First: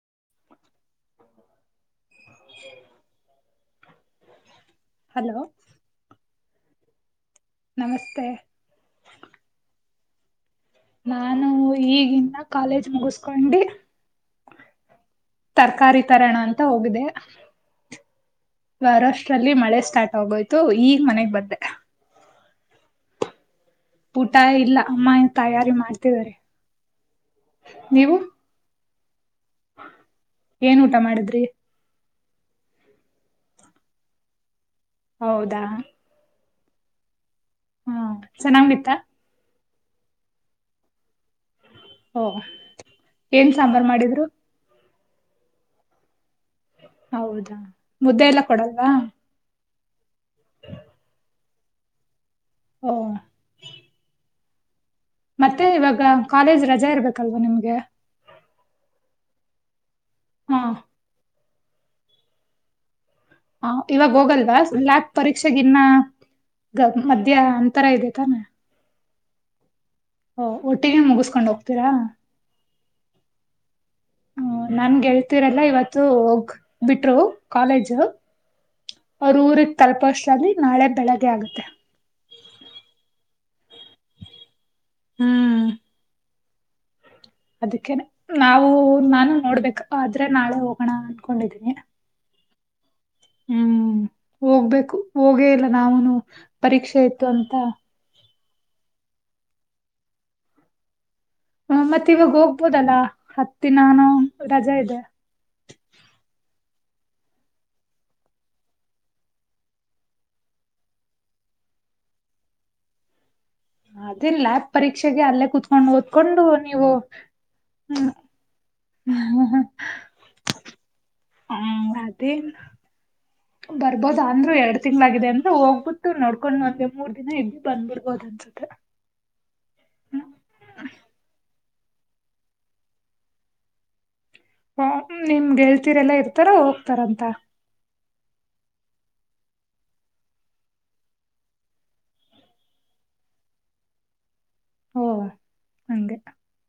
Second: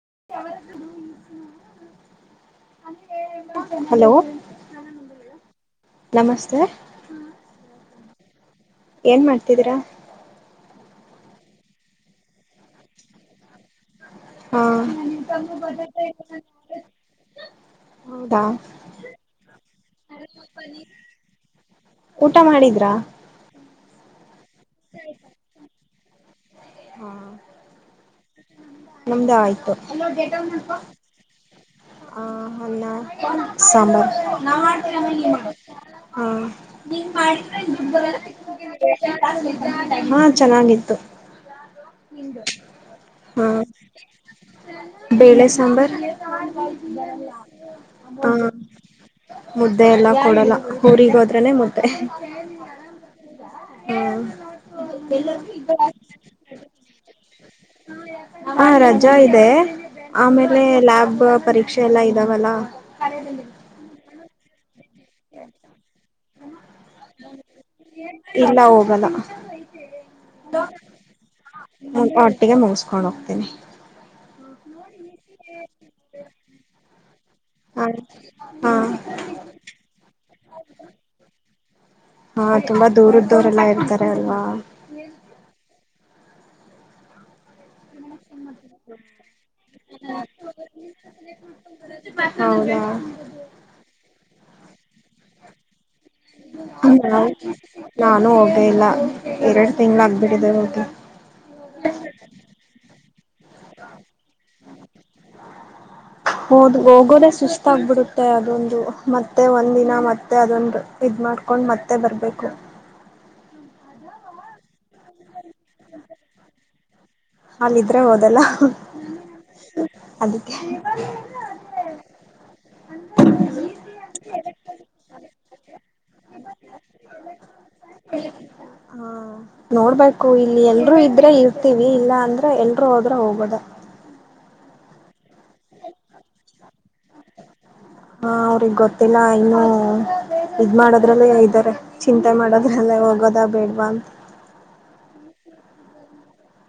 [inaudible] Hello hello ನಮಸ್ತೆ ಹ ನಮಸ್ತೆ ಏನ್ ಮಾಡ್ತಿದೀರಾ ನಾನು ಈಗಿಂದ ಕಾಲೇಜ್ ಮುಗಿಸಕೊಂಡಿ ಹಾ ತರಕಾರಿ ತರಣ ಅಂತ ಹೋಗಿದೆ ಹೌದಾ ಬಾರಷ್ಟ್ರಲ್ಲಿ ಮಳೆ ಸ್ಟಾರ್ಟ್ ಆಗೋಯ್ತು ಈಗ್ ಮನೆಗ್ ಬ್ದೆ ಊಟ ಮಾಡಿದ್ರಾ ಊಟ ಇಲ್ಲ ಅಮ್ಮ ತಯಾರಿ ಮಾಡ್ತಿದಿದ್ದಾರೆ ಹಾ ನೀವು ನಮ್ದ ಆಯ್ತು ಏನ್ ಊಟ ಮಾಡಿದ್ರಿ ಆ ಅಲ್ಲ ಸಾಂಬಾರ್ ಹೌದಾ ನೀನ್ ಮಾಡಿ ಹಾ ಚೆನ್ನಂಗ್ತ್ತ ಹಾ ಚೆನ್ನಾಗಿತ್ತು ಓ ಹಾ ಏನ್ ಸಾಂಬಾರ್ ಮಾಡಿದ್ರು ಬೇಳೆ ಸಾಂಬಾರ್ [unintelligible] ಹೌದಾ ಮುದ್ದೆ ಎಲ್ಲ ಕೊಡಲ್ವಾ ಮುದ್ದೆ ಎಲ್ಲ ಕೊಡಲ್ಲ ಊರರಿಗೆ ಹೋದ್ರನನೆ ಮುದ್ದೆ ಓ ಮತ್ತೆ ಇವಾಗ [unintelligible] ಕಾಲೇಜ್ ರಜೆ ಇರ್ಬೇಕಲ್ವಾ ನಿಮ್ಗೆ ಹ ರಜಾ ಇದೆ ಆಮೇಲೆ ಹಾ ಲ್ಯಾಬ್ ಪರೀಕ್ಷೆ ಎಲ್ಲಾ ಇದಾವಲ್ಲಾ ಹ ಇವಾಗ ಹೋಗಲ್ವಾ ಪರೀಕ್ಷೆಗ ಇನ್ನ ಗ ಮಧ್ಯ್ ಅಂತರ ಇದೆತಾನ ಮುಗಿಸಕೊಂಡ್ ಹೋಗ್ತೀರಾ ಮೌಸ್ ಹಕೊಂಡುಗ್ತೀನಿ ಹ ನನ್ ಗೆಳ್ತೀರಲ್ಲ ಇವತ್ತು ಹೋಗ ಬಿಟ್ರು ಹ ಕಾಲೇಜ್ ಹಾ ಅವ್ರ ಊರಿಗ್ ತಲುಪೋಷ್ಟ್ರಲ್ಲಿ ನಾಳೆ ಬೆಳಗ್ಗೆ ಆಗುತ್ತೆ ದೋರೆಲ್ಲಾ ಇರ್ತಾರೆ ಅಲ್ವಾ ಅದಕ್ಕೆ ನಾವು ನಾನು ನೋಡ್ಬೇಕ ಆದ್ರೆ ನಾಳೆ ಹೋಗೋಣ ಅನ್ಕೊಂಡಿದೀನಿ ಹೌದಾ ಹ್ಮ್ ಹೋಗ್ಬೇಕು ಹೋಗೇ ಇಲ್ಲ ನಾವನು ಹ ನಾನು ಇಲ್ಲ ಎರಡು ತಿಂಗ್ಳ ಆಗ್ಬಿಟ್ಟಿದೆ ಹೋಗಿ ನಮ್ಮತ್ತ ಇವಾಗ ಹೋಗ್ಬೋದಲ್ಲ ಹತ್ತಿನಾ ರಜೆ ಇದೆ ಹೋದ್ ಹೋಗೋದೇ ಸುಸ್ತಾಗಬಿಡುತ್ತೆ ಅದೊಂದು ಮತ್ತೆ ಒಂದಿನ ಮತ್ತೆ ಅದೊಂದು ಇದ ಮಾಡ್ಕೊಂಡು ಮತ್ತೆ ಬರಬೇಕು ಅದೇ ಲ್ಯಾಬ್ ಪರೀಕ್ಷೆಗೆ ಅಲ್ಲೇ ಕುತ್ಕೊಂಡು ಓದ್ಕೊಂಡು ನೀವು ಅಲ್ದ್ರೆ ಹ್ಮ್ ಹೋದಲ್ಲ ಅದಕ್ಕೆ ಹ್ಮ್ ಅದೇನ್ ಬರ್ಬೋದ ಅಂದ್ರು ಎರಡ್ ತಿಂಗ್ಳಾಗಿದೆ ಅಂದ್ರೆ ಹೋಗ್ಬಿಟ್ಟ ನೋಕೊಂಡ್ ಒಂದ್ ಮೂರ್ ದಿನ ಇದ್ದವಿ ಬಂದ್ಬರ್ಬೋದ ತೆ ಹ್ಮ ನೋಡ್ಬೇಕು ಇಲ್ಲಿ ಎಲ್ರೂ ಇದ್ರೆ ಇ ಹತವಿ ಇಲ್ಲಾ ಅಂದ್ರ ಎಲ್ರು ಹೋದ್ರ ಹೋಗೋದ ಹ ನಿಮ್ ಗೆೇಳ್ತರ್ಲ್ಲಾ ಇರ್ತಾರ ಹೋಗ್ತಾರ ಅಂತ ಹಾ ಅವ್ರಗ್ ಗೊತ್ತಿಲ್ಲ ಇನ್ನು ಇದ್ ಮಾಡೋದ್ರಲ್ಲೇ ಇದ್ದಾರೆ ಚಿಂತೆ ಮಾಡೋದ್ರಲ್ಲೇ ಹೋಗೋದ ಬೇಡ್ವಾ ಅಂತ ಓ ಹಗೆ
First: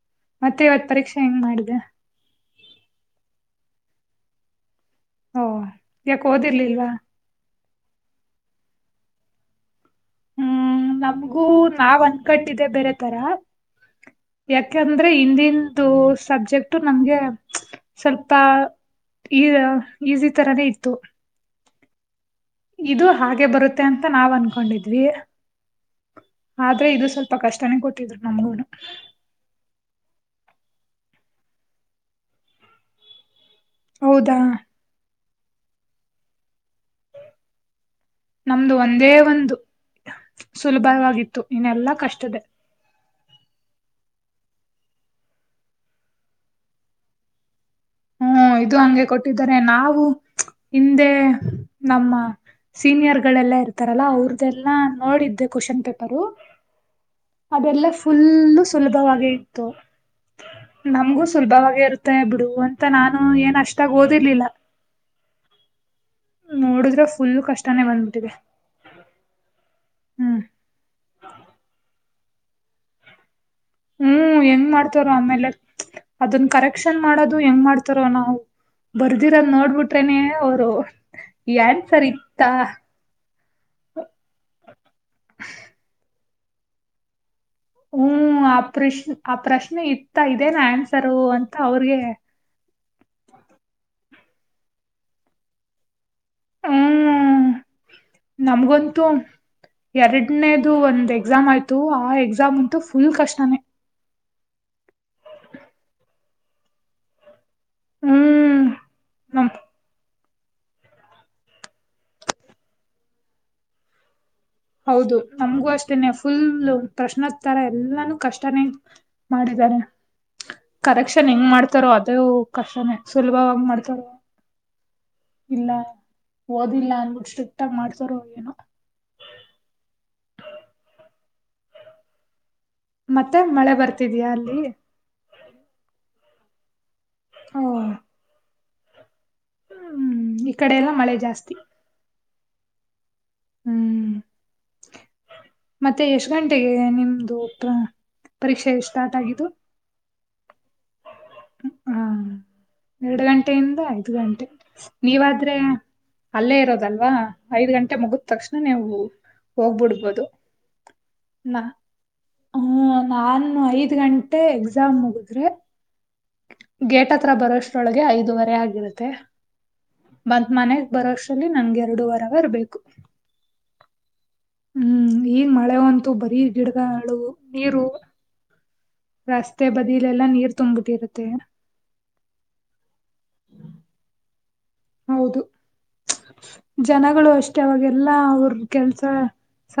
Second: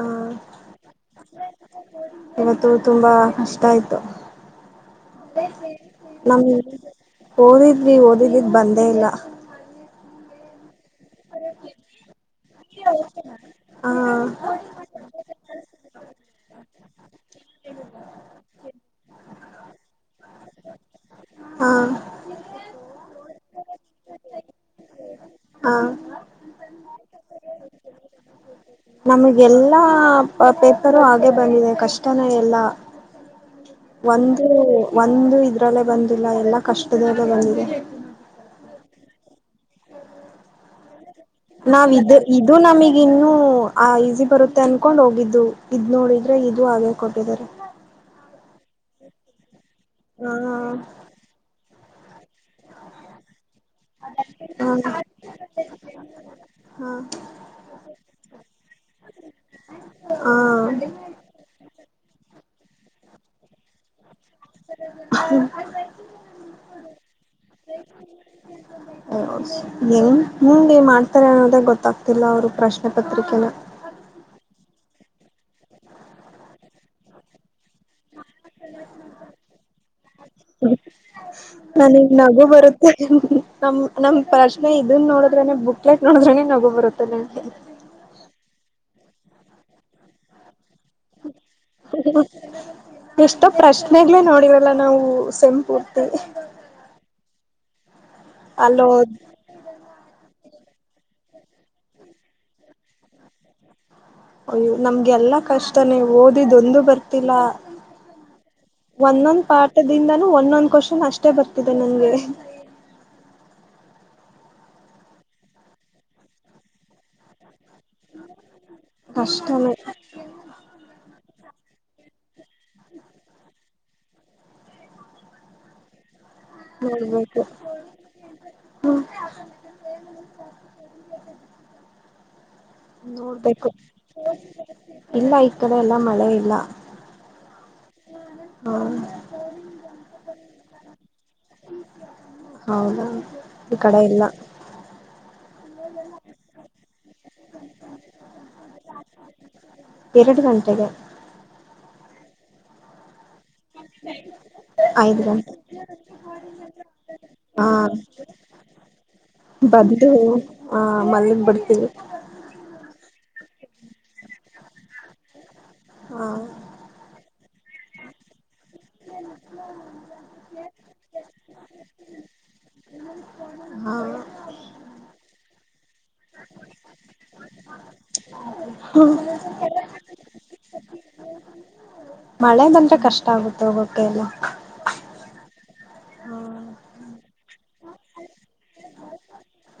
ಹ ಮತ್ತೆ ಇವತ್ ಪರೀಕ್ಷೆ ಹೆಂಗ್ ಮಾಡಿದೆ ಏನತ್ತುೂ ತುಂಬಾ ಕಷ್ಟ ಆಯ್ತು ಓ ಯಾಕ್ ನಮ್ ಓದಿರ್ಲಿಲ್ವಾ? ಓದಿದ್ವಿ ಓದದಿದವಿ ಬಂದೇ ಇಲ್ಲ ಹ್ಮ್ ನಮಗೂ ನಾವ್ ಅನ್ಕಟ್ಟಿದೆೆ ಬೇರೆ ತರ ಹ ಯಾಕಂದ್ರೆ ಹಿಂದಂದು ಸಬ್ಜೆಕ್ಟ್ ನಮ್ಗೆ ಸ್ವಲ್ಪ ಈ ಈಸಿ ತರಾನೇ ಇತ್ತು ಹಾ ಇದು ಹಾಗೆ ಬರುತ್ತೆ ಅಂತ ನಾವ್ ಅನ್ಕೊಂಡಿದ್ವಿ ಹಾ ಆದ್ರೆ ಇದು ಸ್ವಲ್ಪ ಕಷ್ಟನೇ ಕೊಟ್ಟಿದ್ರು ನಮ್ಗೂನು ನಮಗೆ ಎಲ್ಲಾ ಪೇಪರು ಹಾಗೆ ಬಂದಿದೆ ಕಷ್ಟನೇ ಎಲ್ಲಾ ಹೌದಾ ಒಂದು ನಂದು ಇದ್ರಲ್ಲೇ ಬಂದಿಲ್ಲ ಎಲ್ಲಾ ಕಷ್ಟದಲ್ಲ ಬಂದಿದೆ ನಮ್ದು ಒಂದೇ ಒಂದು ಸುಲಭವಾಗಿತ್ತು ನಾವ್ ಇನ್ನೆಲ್ಲಾ ಇದು ಕಷ್ಟದೆ ಇದು ನಮಗ್ ಈ ಇನ್ನು ಆ ಈಸಿ ಬರುತ್ತೆ ಅನ್ಕೊಂಡ್ ಹೋಗಿದ್ದು ಇದ್ ನೋಡಿದ್ರೆ ಇದು ಹಾಗೆ ಕೊಟ್ಟಿದ್ದಾರೆ ಹ್ಮ ಇದು ಹಂಗೆ ಕೊಟ್ಟಿದ್ದಾರೆ ನಾವು ಹಾ ಹಿಂದೆ ನಮ್ಮ ಸೀನಿಯರ್ ಗಳೆಲ್ಲಾ ಇರ್ತೆ ಇತಾರಲ್ಲಾ ಹಾ ಅವ್ರ್ದಲ್ಲಾ ಹಾ ನೋಡಿದ್ದೆ ಕ್ವಶನ್ ಪೇಪರು ಅದೆಲ್ಲ ಫುಲ್ಲು ಸುಲಭವಾಗಿ ಇತ್ತು ಹಾ ನಮ್ಗೂ ಸುಲಭವಾಗಿ ಇರುತ್ತೆ ಬಿಡು ಅಂತ ನಾನು ಏನ್ ಅಷ್ಟಾಗ ಓದ ನೋಡುದ್ರೆ ಫುಲ್ ಕಷ್ಟಾನೇ ಬಂದ್ಬಿಟ್ಟಿದೆ ಹೆಂಗೆ ಹ್ಮ್ ಮುಂದೆ ಮಾಡ್ತಾರೆ ಅನ್ನೋದಾಗ ಗೊತ್ತಾಗ್ತಿಲ್ಲ ಅವರು ಪ್ರಶ್ನೆ ಪತ್ರಿಕೆನ ಹ್ಮ್ ಹೆಂಗ್ ಮಾಡ್ತಾರ ಆಮೇಲೆ ಅದನ್ ಕರೆಕ್ಷನ್ ಮಾಡೋದು ಹೆಂಗ್ ಮಾಡ್ತಾರ ನಾವು ಬರ್ದಿರಲ್ ನೋಡ್ಬಿಟ್ರೇನ ಅವರು ಈ ಆನ್ಸರ್ ನನಗ್ ನಗು ಇತ್ತಾ ಬರುತ್ತೆ ನಮ್ ನಮ ಪ್ರಶ್ನೆ ಇದನ್ ನೋಡಿದ್ರನೆ ಬುಕ್ಲೆಟ್ ನೋಡದ್ರನೆ ನಗೋ ಬರುತ್ತೆ ಹ್ಮ್ ಆ ಪ್ರಶ್ ಆ ಪ್ರಶ್ನೆ ಇತ್ತ ಇದದೆ ನನ್ ಎಷ್ಟೋ ಪ್ರಶ್ನೆಗ್ ನೋ ಇವೆಲ್ಲ ನಾವು ಸೆಂಪು ಹತಿವಿ ಹ್ಮ ನಮ್ಗಂತೂ ಅಲ್ಲೋದ್ ಎರಡನೇ ಇದು ಒಂದ್ ಎಕ್ಸಾಮ್ ಆಯ್ತು ಆ ಎಕ್ಸಾಮ್ ಅಂತು ಫುಲ್ ಕಷ್ಟಾನೇ. ಅಯ್ಯೋ ನಮ್ಗೆ ಎಲ್ಲಾ ಕಷ್ಟನೇ ಓದಿದೊಂದು ಬರ್ತಿಲ್ಲ. ಹ್ಮ್ ಒಂದೊಂದ ನಮ್ ಪಾಠದಿಂದ ಒಂದೊಂದ್ ಕ್ವಶನ್ ಅಷ್ಟೆ ಬರ್ತಿದೆ ನಂಗೆ. ಹೌದು ನಮಗೂ ಅಷ್ಟೇನೆ ಫುಲ್ ಪ್ರಶ್ನಾ ತರಾ ಎಲ್ಲಾನು ಕಷ್ಟನೇ ಕಷ್ಟನೇ ಮಾಡಿದ್ದಾರೆ ಕರೆಕ್ಷನ್ ಹೆಂಗ್ ಮಾಡ್ ಮಾಡ್ತಾರೋ ಅದೇ ಕಷ್ಟನೇ ಸುಲಭವಾಗಿ ಮಾಡ್ತಾರೋ ಇಲ್ಲ ಓದಿಲ್ಲ ಅನ್ಬಿಟ್ಟು ನೋಡ್ಬೇಕು ಸ್ಟ್ರಿಕ್ ಆಗ ಮಾಡ್ತಾರ ಏನೊ. ಹ್ಮ್ [inaudible] ಮತ್ತೆ ನೋಡ್ಬೇಕು ಮಳೆ ಬರ್ತಿದ್ಯಾ ಅಲ್ಲಿ ಇಲ್ಲ ಈ ಕಡೆ ಎಲ್ಲಾ ಮಳೆ ಇಲ್ಲ. ಹಾ ಹಾ ಹ್ಮ್ ಈ ಕಡೆ ಎಲ್ಲ ಮಳೆ ಜಾಸ್ತಿ. ಹೌದಾ ಈ ಕಡೆ ಹ್ಮ್ ಇಲ್ಲ. ಮತ್ತೆ ಎಷ್ಟ್ ಗಂಟೆಗೆ ನಿಮ್ದು ಪರೀಕ್ಷೆ ಸ್ಟಾರ್ಟ್ ಆಗಿದ್ದು. ಎರಡು ಗಂಟೆಗೆ. ಹಾ ಎರಡು ಗಂಟೆಯಿಂದ ಐದ ಗಂಟೆ ಐದು ಗಂಟೆ ನೀವಾದ್ರೆ ಅಲ್ಲೇ ಇರೋದಲ್ವಾ ಹಾ ಐದ್ ಗಂಟೆ ಮುಗಿದ ತಕ್ಷಣ ನೀವು ಬಂದು ಹೋಗ್ಬಿಡ್ಬೋದು ಆ ಮಲಗ್ ನಾ ಬಿಡ್ತೀವಿ ಹ್ಮ ನಾನು ಐದ್ ಗಂಟೆ ಎಕ್ಸಾಮ್ ಮುಗಿದ್ರೆ ಹ ಗೇಟ್ ಹತ್ರ ಬರೋಷ್ಟ್ರೊಳಗೆ ಐದುವರೆ ಆಗಿರುತ್ತೆ. ಬಂತ್ ಮನೆಗೆ ಬರೋಷ್ಟ್ರಲ್ಲಿ ನನ್ಗೆರಡೂವರ್ ಅವರ್ಬೇಕು. ಹಾ ಹ್ಮ್ ಈ ಮಳೆ ಂತು ಬರೀ ಗಿಡಗಳು ನೀರು ರಸ್ತೆ ಬದಿಲೆಲ್ಲ ನೀರ್ ತುಂಬಿಟ್ಟಿರುತ್ತೆ ಮಳೆ ಬಂದ್ರೆ ಕಷ್ಟ ಆಗುತ್ತೆ ಹೋಗೋಕ್ಕೆ ಎಲ್ಲ. ಹೌದು ಜನಗಳು ಅಷ್ಟೆ ಅವಾಗೆಲ್ಲಾ ಅವ್ರ ಕೆಲ್ಸ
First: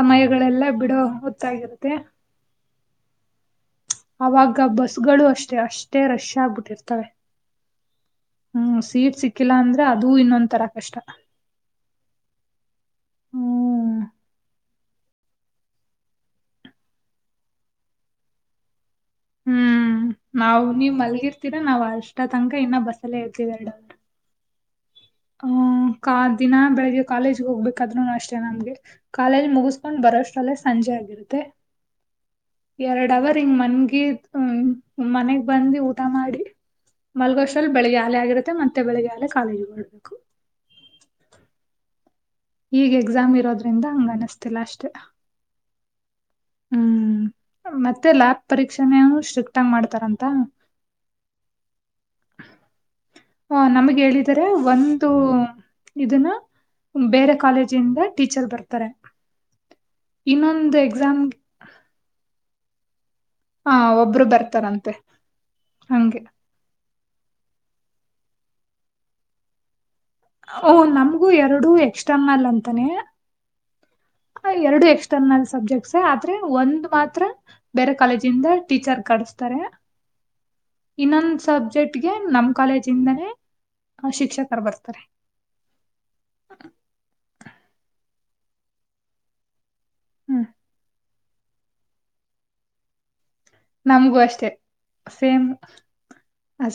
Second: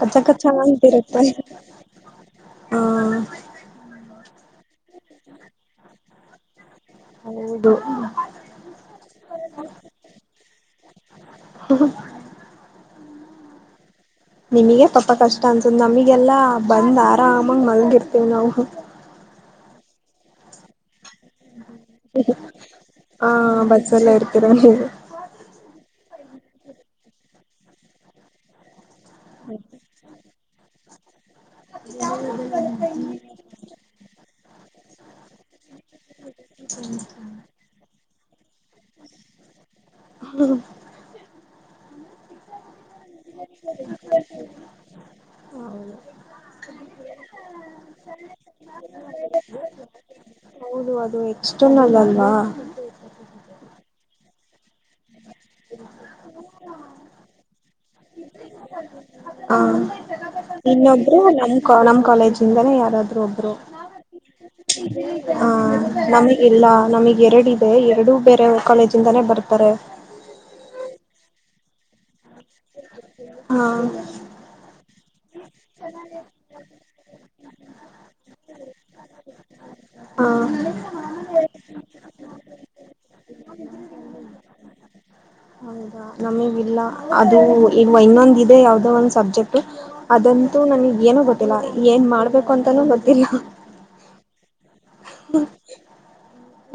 ಕಚ್ಚ ಕಚ್ಚ ಬಿಡೋ ಅಂತಿರುತ್ತೆ ಹೊತ್ತಾಗಿರುತ್ತೆ. ಹಾ ಅವಾಗ ಬಸ್ಗಳು ಅಷ್ಟೇ ಅಷ್ಟೇ ರಶ್ ಆಗ್ಬುಟ್ಟಿರ್ ಹೌದು ಹ್ಮ್ ಸೀಟ್ ಸಿಕ್ಕಿಲ್ಲಾ ಅಂದ್ರೆ ಅದೂ ಇನ್ನೊಂದ ತರ ಕಷ್ಟ. [inaudible] ಹ್ಮ ನಿಮಿಗೆ ಪಾಪ ಕಷ್ಟ ಅಂತಸ್ದ ನಮಿಗೆಲ್ಲ ಬಂದು ಆರಾಮಾಗಿ ಮಲಗಿರ್ತೇವಿ ನಾವು. ಹ್ಮ್ ನಾವು ನೀವ್ ಮಲ್ಗಿರ್ ರ್ತೀರಾ ನಾವ್ ಅಷ್ಟ ತನಕ ಇನ್ನ ಬಸ್ಸಲ್ಲೇ ಇರ್ತೀವಿ ಎರಡ ಅವರ್ ಬಸ್ಸಲ್ಲೇ ಇರ್ತೀರ ನೀವು ಹ ಕ ದಿನ ಬೆಳಿಗ್ಗೆ ಕಾಲೇಜ್ ಹೋಗ್ಬೇಕಾದ್ರೂನೂ ಅಷ್ಟೇ ನಮ್ಗೆ. ಕಾಲೇಜ್ ಮುಗಸ್ಕೊಂಡ್ ಬರೋಷ್ಟ್ರಲ್ಲೇ ಸಂಜೆ ಆಗಿರುತ್ತೆ. ಎರಡ್ ಅವರ್ ಹಿಂಗ್ ಮನ್ಗಿ ಮನೆಗ್ ಬಂದಿ ಊ ಟ ಮಾಡಿ ಮಲ್ಗೋಷ್ಟ್ರಲ್ಲಿ ಬೆಳಿಗ್ಗೆ ಆಲೇ ಆಗಿರುತ್ತೆ ಮತ್ ತ್ತೆ ಬೆಳಿಗ್ಗೆಯಾಲ್ಲೇ ಕಾಲೇಜುಗೋಗ್ಬೇಕು ಈಗ್ ಎಕ್ಸಾಮ್ ಇರೋದ್ರಿಂದ ಹಂಗ ಅನಿಸ್ತಿಲ್ಲ ಅಷ್ಟೇ. ಹ್ಮ್ ಮತ್ತೆ ಲ್ಯಾಬ್ ಪರೀಕ್ಷೆನ ಸ್ಟ್ರಿಕ್ಟ್ ಆಗಿ ಮಾಡ್ತಾರಂತ. ಹೌದು ಅದು ಎಕ್ಸ್ಟರ್ನಲ್ ಅಲ್ವಾ ಹಾ ನಮಗ್ ಹೇಳಿದ್ದಾರೆ ಒಂದು ಇದನ್ನ ಬೇರೆ ಕಾಲೇಜಿಂದ ಟೀಚರ್ ಬರ್ತಾರೆ. ಹ ಇನ್ನೊಂದು ಇನ್ನೊಬ್ರು ಎಕ್ಸಾಮ್ ನಮ್ ನಮ ಕಾಲೇಜ ಇಂದಾನೇ ಯಾರಾದ್ರೂ ಒಬ್ರು ಹಾ ಒಬ್ರು ಬರ್ತಾರಂ ಹಾ ನಮಿಗ್ ಇಲ್ಲ ನಮಿಗ್ ಎರಡ ಇದೆ ಎರಡೂ ಬೇರೆ ಕಾಲೇಜ ಇಂದಾನೇ ಬರ್ತಾರೆ. ಓಹ ನಮಗೂ ಎರಡು ಎಕ್ಸ್ಟ ಮಲ್ ಅಂತಾನೆ. ಹಾ ಎರಡು ಎಕ್ಸ್ಟರ್ನಲ್ ಸಬ್ಜೆಕ್ಟ್ಸ್ ಆದ್ರೆ ಒಂದು್ ಮಾತ್ರ ಬೇರೆ ಕಾಲೇಜ ಇಿಂದ. ಟೀಚರ್ ಕಡಸ್ತಾರೆ ಹಾ ಇನ್ನೊಂದು ಸಬ್ಜೆಕ್ಟ್. ಗೆ ನಮ್ ಕಾಲೇಜ ಇಿಂದಾನೇ ಶಿಕ್ಷಕರು ಬರ್ತಾರೆ. ನಮೇಗ್ಲ್ಲ ಅದು ಈ ಇನ್ನೊಂದ ಇದೆ ಯಾವದೋ ಒಂದ್ ಸಬ್ಜೆಕ್ಟ್. ಹ್ಮ್ ಅದಂತೂ ನನಗ್ ಏನ ಗೊತ್ತಿಲ್ಲ ಏನ್ ಮಾಡ್ಬೇಕು ಅಂತಾನೂ ಗೊತ್ತಿಲ್ಲ. ನಮ್ಗೂ ಅಷ್ಟೆ ಸೇಮ್.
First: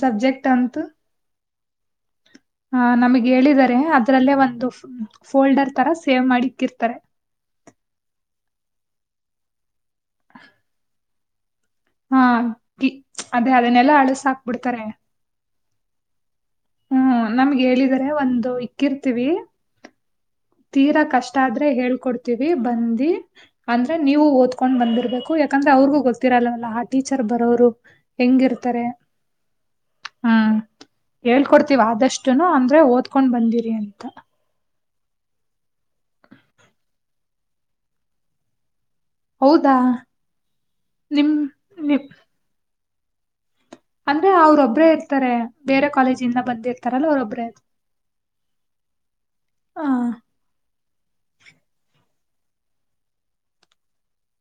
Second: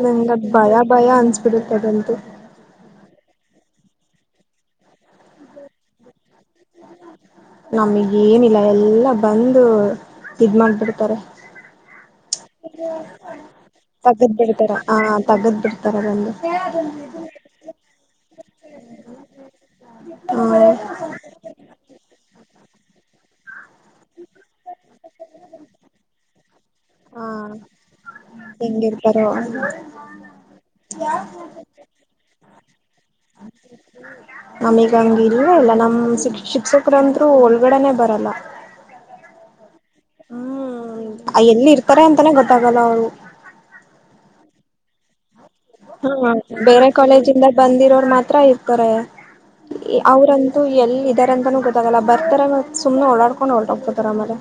ನಂಗಗೆ ಭಯ ಭಯ ಅನ್ಸ್ಬಿಡತ್ತೆದಂತು. ಹ ನಮಗ್ ಹೇಳಿದರೆ ಅದ್ರಲ್ಲೇ ಒಂದು ಫೋಲ್ಡರ್ ತರ ಸೇವ್ ಮಾಡಿ. ಇಕ್ಕಿರ್ತಾರೆ ನಮಗ್ ಏನಿಲ್ಲ ಎಲ್ಲಾ ಬಂದು ಇದ್ ಮಾಡ್ಬಿಡ್ತಾರೆ. ಹಾ ಕಿ- ಅದೇ ಅದನ್ನೆಲ್ಲಾ ತಗದ್ ಬಿಡ್ತಾರ ಅಳಿಸಾಕ್ಬಿಡ್ತಾರೆ ಹ ತಗದ್ ಬಿಡ್ತಾರ ಬಂದು. ಹ್ಮ್ ನಮ್ಗೆ ಹೇಳಿದರೆ ಒಂದು ಇಕ್ಕಿರ್ತೀವಿ. ಹಾ ತೀರಾ ಕಷ್ಟ ಆದ್ರೆ ಹೇಳ್ಕೊಡ್ತೀವಿ ಬಂದಿ. ಅಂದ್ರೆ ನೀವು ಓದ್ಕೊಂಡ್ ಬಂದಿರ್ಬೇಕು ಯಾಕಂದ್ರೆ ಅವ್ರಿಗೂ ಗೊತ್ತಿರಲ್ಲವಲ್ಲ ಆ ಟೀಚರ್ ಬರೋರು ಹೆಂಗಿರ್ತಾರೆ. ಹ. ಹ್ಮ್ ಹೇಳ್ಕೊಡ್ತಿೀವ ಆದಷ್ಟುನು ಅ. ಆದ್ರೆ ಓದ್ಕೊಂಡ್ ಬಂದಿರಿ ಅಂತ. ಂ ಇಲ್ವ ಅಲ್ಲ ನಮ್ಮ್ ಶ ಶಿಕ್ಷಕರಂದರು ಒಳಗಡೆನೆ ಬರಲ್ಲ. ಹೌದಾ ನಿಮ್ ಹ್ಮ್ ಎಲ್ಲಿ ಇರ್ತಾರೆ ನಿಮ್ ಅಂತಾನೇ ಗೊತ್ತಾಗಲ್ಲ ಅವ್ರು. ಅಂದ್ರೆ ಅವ್ರೊಬ್ಬ್ರೇ ಇರ್ತಾರೆ. ಬೇರೆ ಹಾ ಇಂದ ಬೇರೆ ಬಂದಿರ್ತಾರಲ್ಲ ಕಾಲೇಜಿಂದ ಅವ್ರೊಬ್ರೇ ಬಂದಿರೋರು ಮಾತ್ರಇರ್ತಾರೆ. ಆ ಅವ್ರಂತೂ ಎಲ್ಲ ಇದಾರೆಂತಾನೂ ಗೊತ್ತಾಗಲ್ಲ. ಬರ್ತಾರ ಸುಮ್ಮನೆ ಓಡಾಡ್ಕೊಂಡ್ ಹೊಓಟೋಗ್ಕೋತಾರ ಆಮೇಲೆ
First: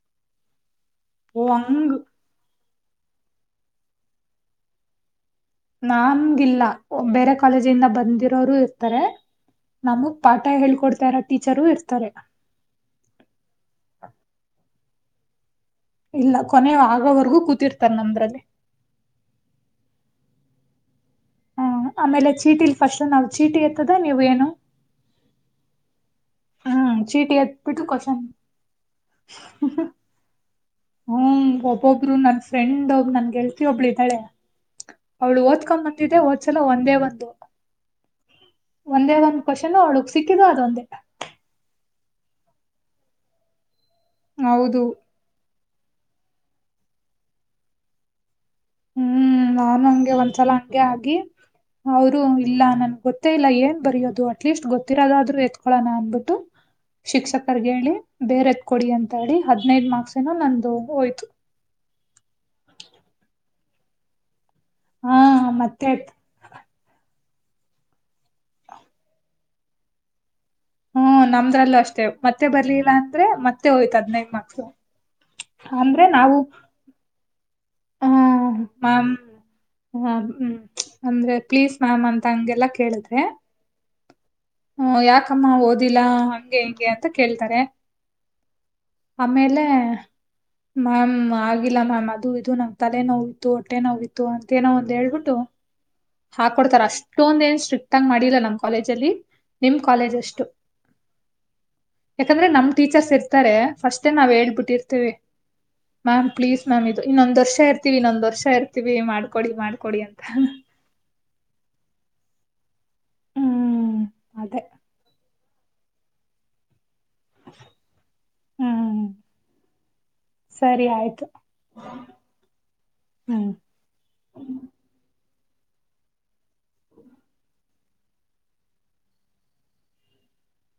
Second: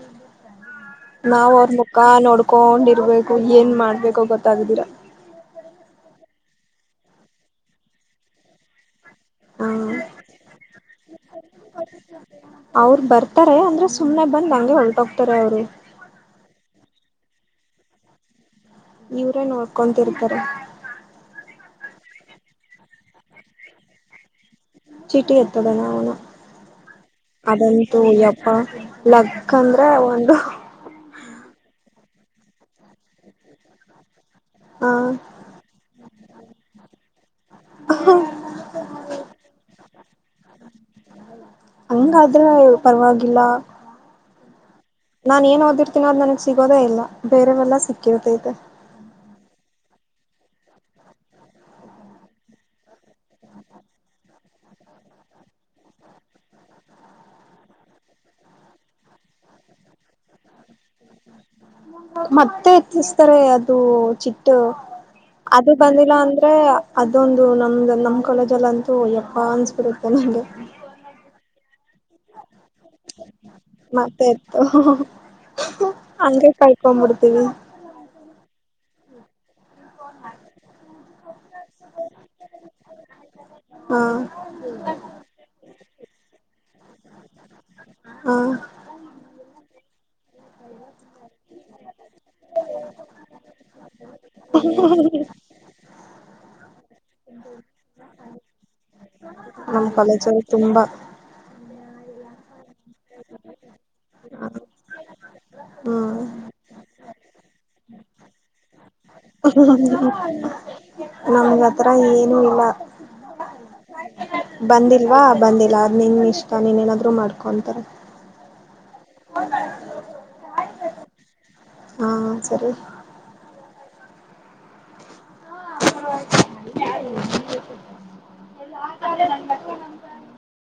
ಓ ನಾವ್ ಅವ್ರ ಹಂಗ್ ಮುಖಾ ನೋಡ್. ತಕೊಂಡಿರ್ಬೇಕು ಏನ್ ಮಾಡ್ಬೇಕು ಗೊತ್ತಾಗದಿರಾ. ನಾಗೆಿಲ್ಲ ಬೇರೆ ಕಾಲೇಜಿಂದ ಬಂದಿರೋರು ಇರ್ತಾರೆ. ಹ ನಮಗ್ ಪಾಠ ಹೇಳ್ಕೊಡ್ತಾರ ಟೀಚರು ಇರ್ತಾರೆ. ಸುಮ್ಮನೆ ಬಂದು ಹಂಗೆ ಹೊರಟ ಹೋಗ್ತಾರೆ ಅವ್ರು. ನಂದ್ರಲ್ಲಿ. ಇವ್ರೇ ನೋಡ್ಕೊಂತರ್ತಾರೆ. ಹಾ ಆಮೇಲೆ ಚೀಟಿಲ್ ಫಸ್ಟ್ ನಾವ್ ಚೀಟಿ ಎತ್ತದ ನೀವ್ ಏನು. ಟಿಗೆ ಎ ತದೆಣ ಅವ. ಹ್ಮ್ ಚೀಟಿ ಎತ್ಬಿಟ್ಟು ಅದಂತೂ ಕ್ವಶನ್ ಯಪ್ಪ ಲಕ್ ಅಂದ್ರೆ ಒಂದು. ಹ್ಮ ಒಬ್ಬೊಬ್ರು ನನ್ ಫ್ರೆಂಡ್ ಒಬ್ ನನ್ ಗೆಲ್ತ ಒಬ್ಳ ಇದ್ದಾಳೆ. ಹ ಅವ್ಳು ಓದ್ಕೊಂಡ್ ಬಂತಿದ್ದೆ ಓದ್ಸಲ ಒಂದೇ ಬಂದು. ಒಂದೇ ಒಂದ ಕ್ವಶನ್ ಅವಳಗ್ ಸಿಕ್ಕಿದು ಅದೊಂದೇ. ಹಂಗಾದ್ರೆ ಪರವಾಗಿಲ್ಲ. ಹೌದು. ನಾನ್ ಏನ್ ಓದಿರ್ತೀನೋ ಅದು ನನಗ್ ಸಿಗೋದೇ ಇಲ್ಲ ಬೇರವೆಲ್ಲಾ ಸಿಕ್ಕಿರ್ತೈತೆ. ಹ್ಮ್ ನಾನು ಹಂಗೆ ಒಂದ್ಸಲ ಹಗೆ ಆಗಿ. ಅವರು ಇಲ್ಲ ನನ್ಗ್ ಗೊತ್ತೇ ಇಲ್ಲ ಏನ್ ಬರಯೋದು ಅಟ್ಲೀಸ್ಟ್ ಗೊತ್ತಿರೋದಾದ್ರು ಎತ್ಕೊಳೋಣ ಅನ್ಬಿಟ್ಟು. ಶಿಕ್ಷಕರ್ಗ ಹೇಳಿ ಬೇರೆತ್ ಕೊಡಿ ಅಂತ ಹೇಳಿ ಹದ್ನೈದ ಮಾರ್ಕ್ಸ ಏನ ನಂದು ಹೋಯ್ತು. ಮತ್ತೆ ಎತ್ತಿಸತಾರೆ ಅದು ಚಿ. ಹಾ ಅದು ಮತ್ತೆ ಬಂದಿಲ್ಲ ಅಂದ್ರೆ ಅ. ಇದೊಂದು ನಮ್ದ ನಮ್ ಕಾಲೇಜಲ್ಲಿ ಅಂತೂ ಎಪ್ಪ ಅನ್ಸ್ಬಿಡುತ್ತೆ ನಂಗೆ. ಹ್ಮ ನಮ್ದ್ರಲ್ಲೂ ಅಷ್ಟೇ ಮತ್ತೆ ಬರ್ಲಿಲ್ಲ ಅಂದ್ರೆ ಮತ್ತ. ಹೋಯ್ತ ಮತ್ತೆ ಅದ್ನೈದು ಮಕ್ಸ ಇತ್ತು ಅಂದ್ರೆ ನಾವು. ಹಂಗೆ ಕಳ್ಕೊಂಡ್ಬಿಡ್ತೀವಿ ಹ್ಮ ಮೆಮ್. ಹಾ ಹ್ಮ್ ಅಂದ್ರೆ ಪ್ಲೀಸ್ ಮ್ಯಾಮ್ ಅಂತ ಹಂಗೆಲ್ಲಾ ಕೇಳಿದ್ರೆ. ಹಾ ಹ್ಮ ಯಾಕಮ್ಮ ಓದಿಲ್ಲಾ ಹಂಗೆ ಹಿಂಗೆ ಅಂತ ಕೇಳ್ತಾರೆ. ಹಾ ಆಮೇಲೆ ಮ್ಯಾಮ್ ಆಗಿಲ್ಲ ಮ್ಯಾಮ್ ಅದು. ಇತ್ತು ನಮ್ ತಲೆ ನೋವಿತ್ತು ಹೊಟ್ಟೆ ನೋವಿತ್ತು ಅಂತ ಏನೋ ಒಂದ್ ಹೇಳ್ಬಿಟ್ಟು ಹಾಕೊಡ್ತಾರ್ ಅಷ್ಟೊಂದೇನ್ ಸ್ಟ್ರಿಕ್ಟ್ ಆಗ್ ಮಾಡಿಲ್ಲ ನಮ್ ಕಾಲೇಜಲ್ಲಿ. ನಮ್ ಕಾಲೇಜಲ್ ತುಂಬಾ. ಯಾಕಂದ್ರೆ ನಮ್ ಟೀಚರ್ಸ್ ಇರ್ತಾರೆ ಫಸ್ಟೇ ನಾವ್ ಹೇಳ್ಬಿಟ್ಟಿರ್ತೀವಿ. ಹ್ಮ್ ಮ್ಯಾಮ್ ಪ್ಲೀಸ್ ಮ್ಯಾಮ್ ಇದು ಇನ್ನೊಂದ್ ವರ್ಷ ಇರ್ತಿವಿ ಇನ್ನೊಂದ್ ವರ್ಷ ಇರ್ತಿವಿ ಮಾಡ್ ನಮ್ಗಾತರ ಏನು ಇಲ್ಲ. ಹ್ಮ್ ಅದೇ ಬಂದಿಲ್ವಾ ಬಂದಿಲ್ಲ ಅದ್ ನಿನ್ ಇಷ್ಟ ನೀನೇನಾದ್ರೂ ಮಾಡ್ಕೋ ಅಂತಾರೆ. ಹ್ಮ್ ಸರಿ ಆಯ್ತು. ಹಾ ಸರಿ. ಹ್ಮ್. [inaudible] [inaudible]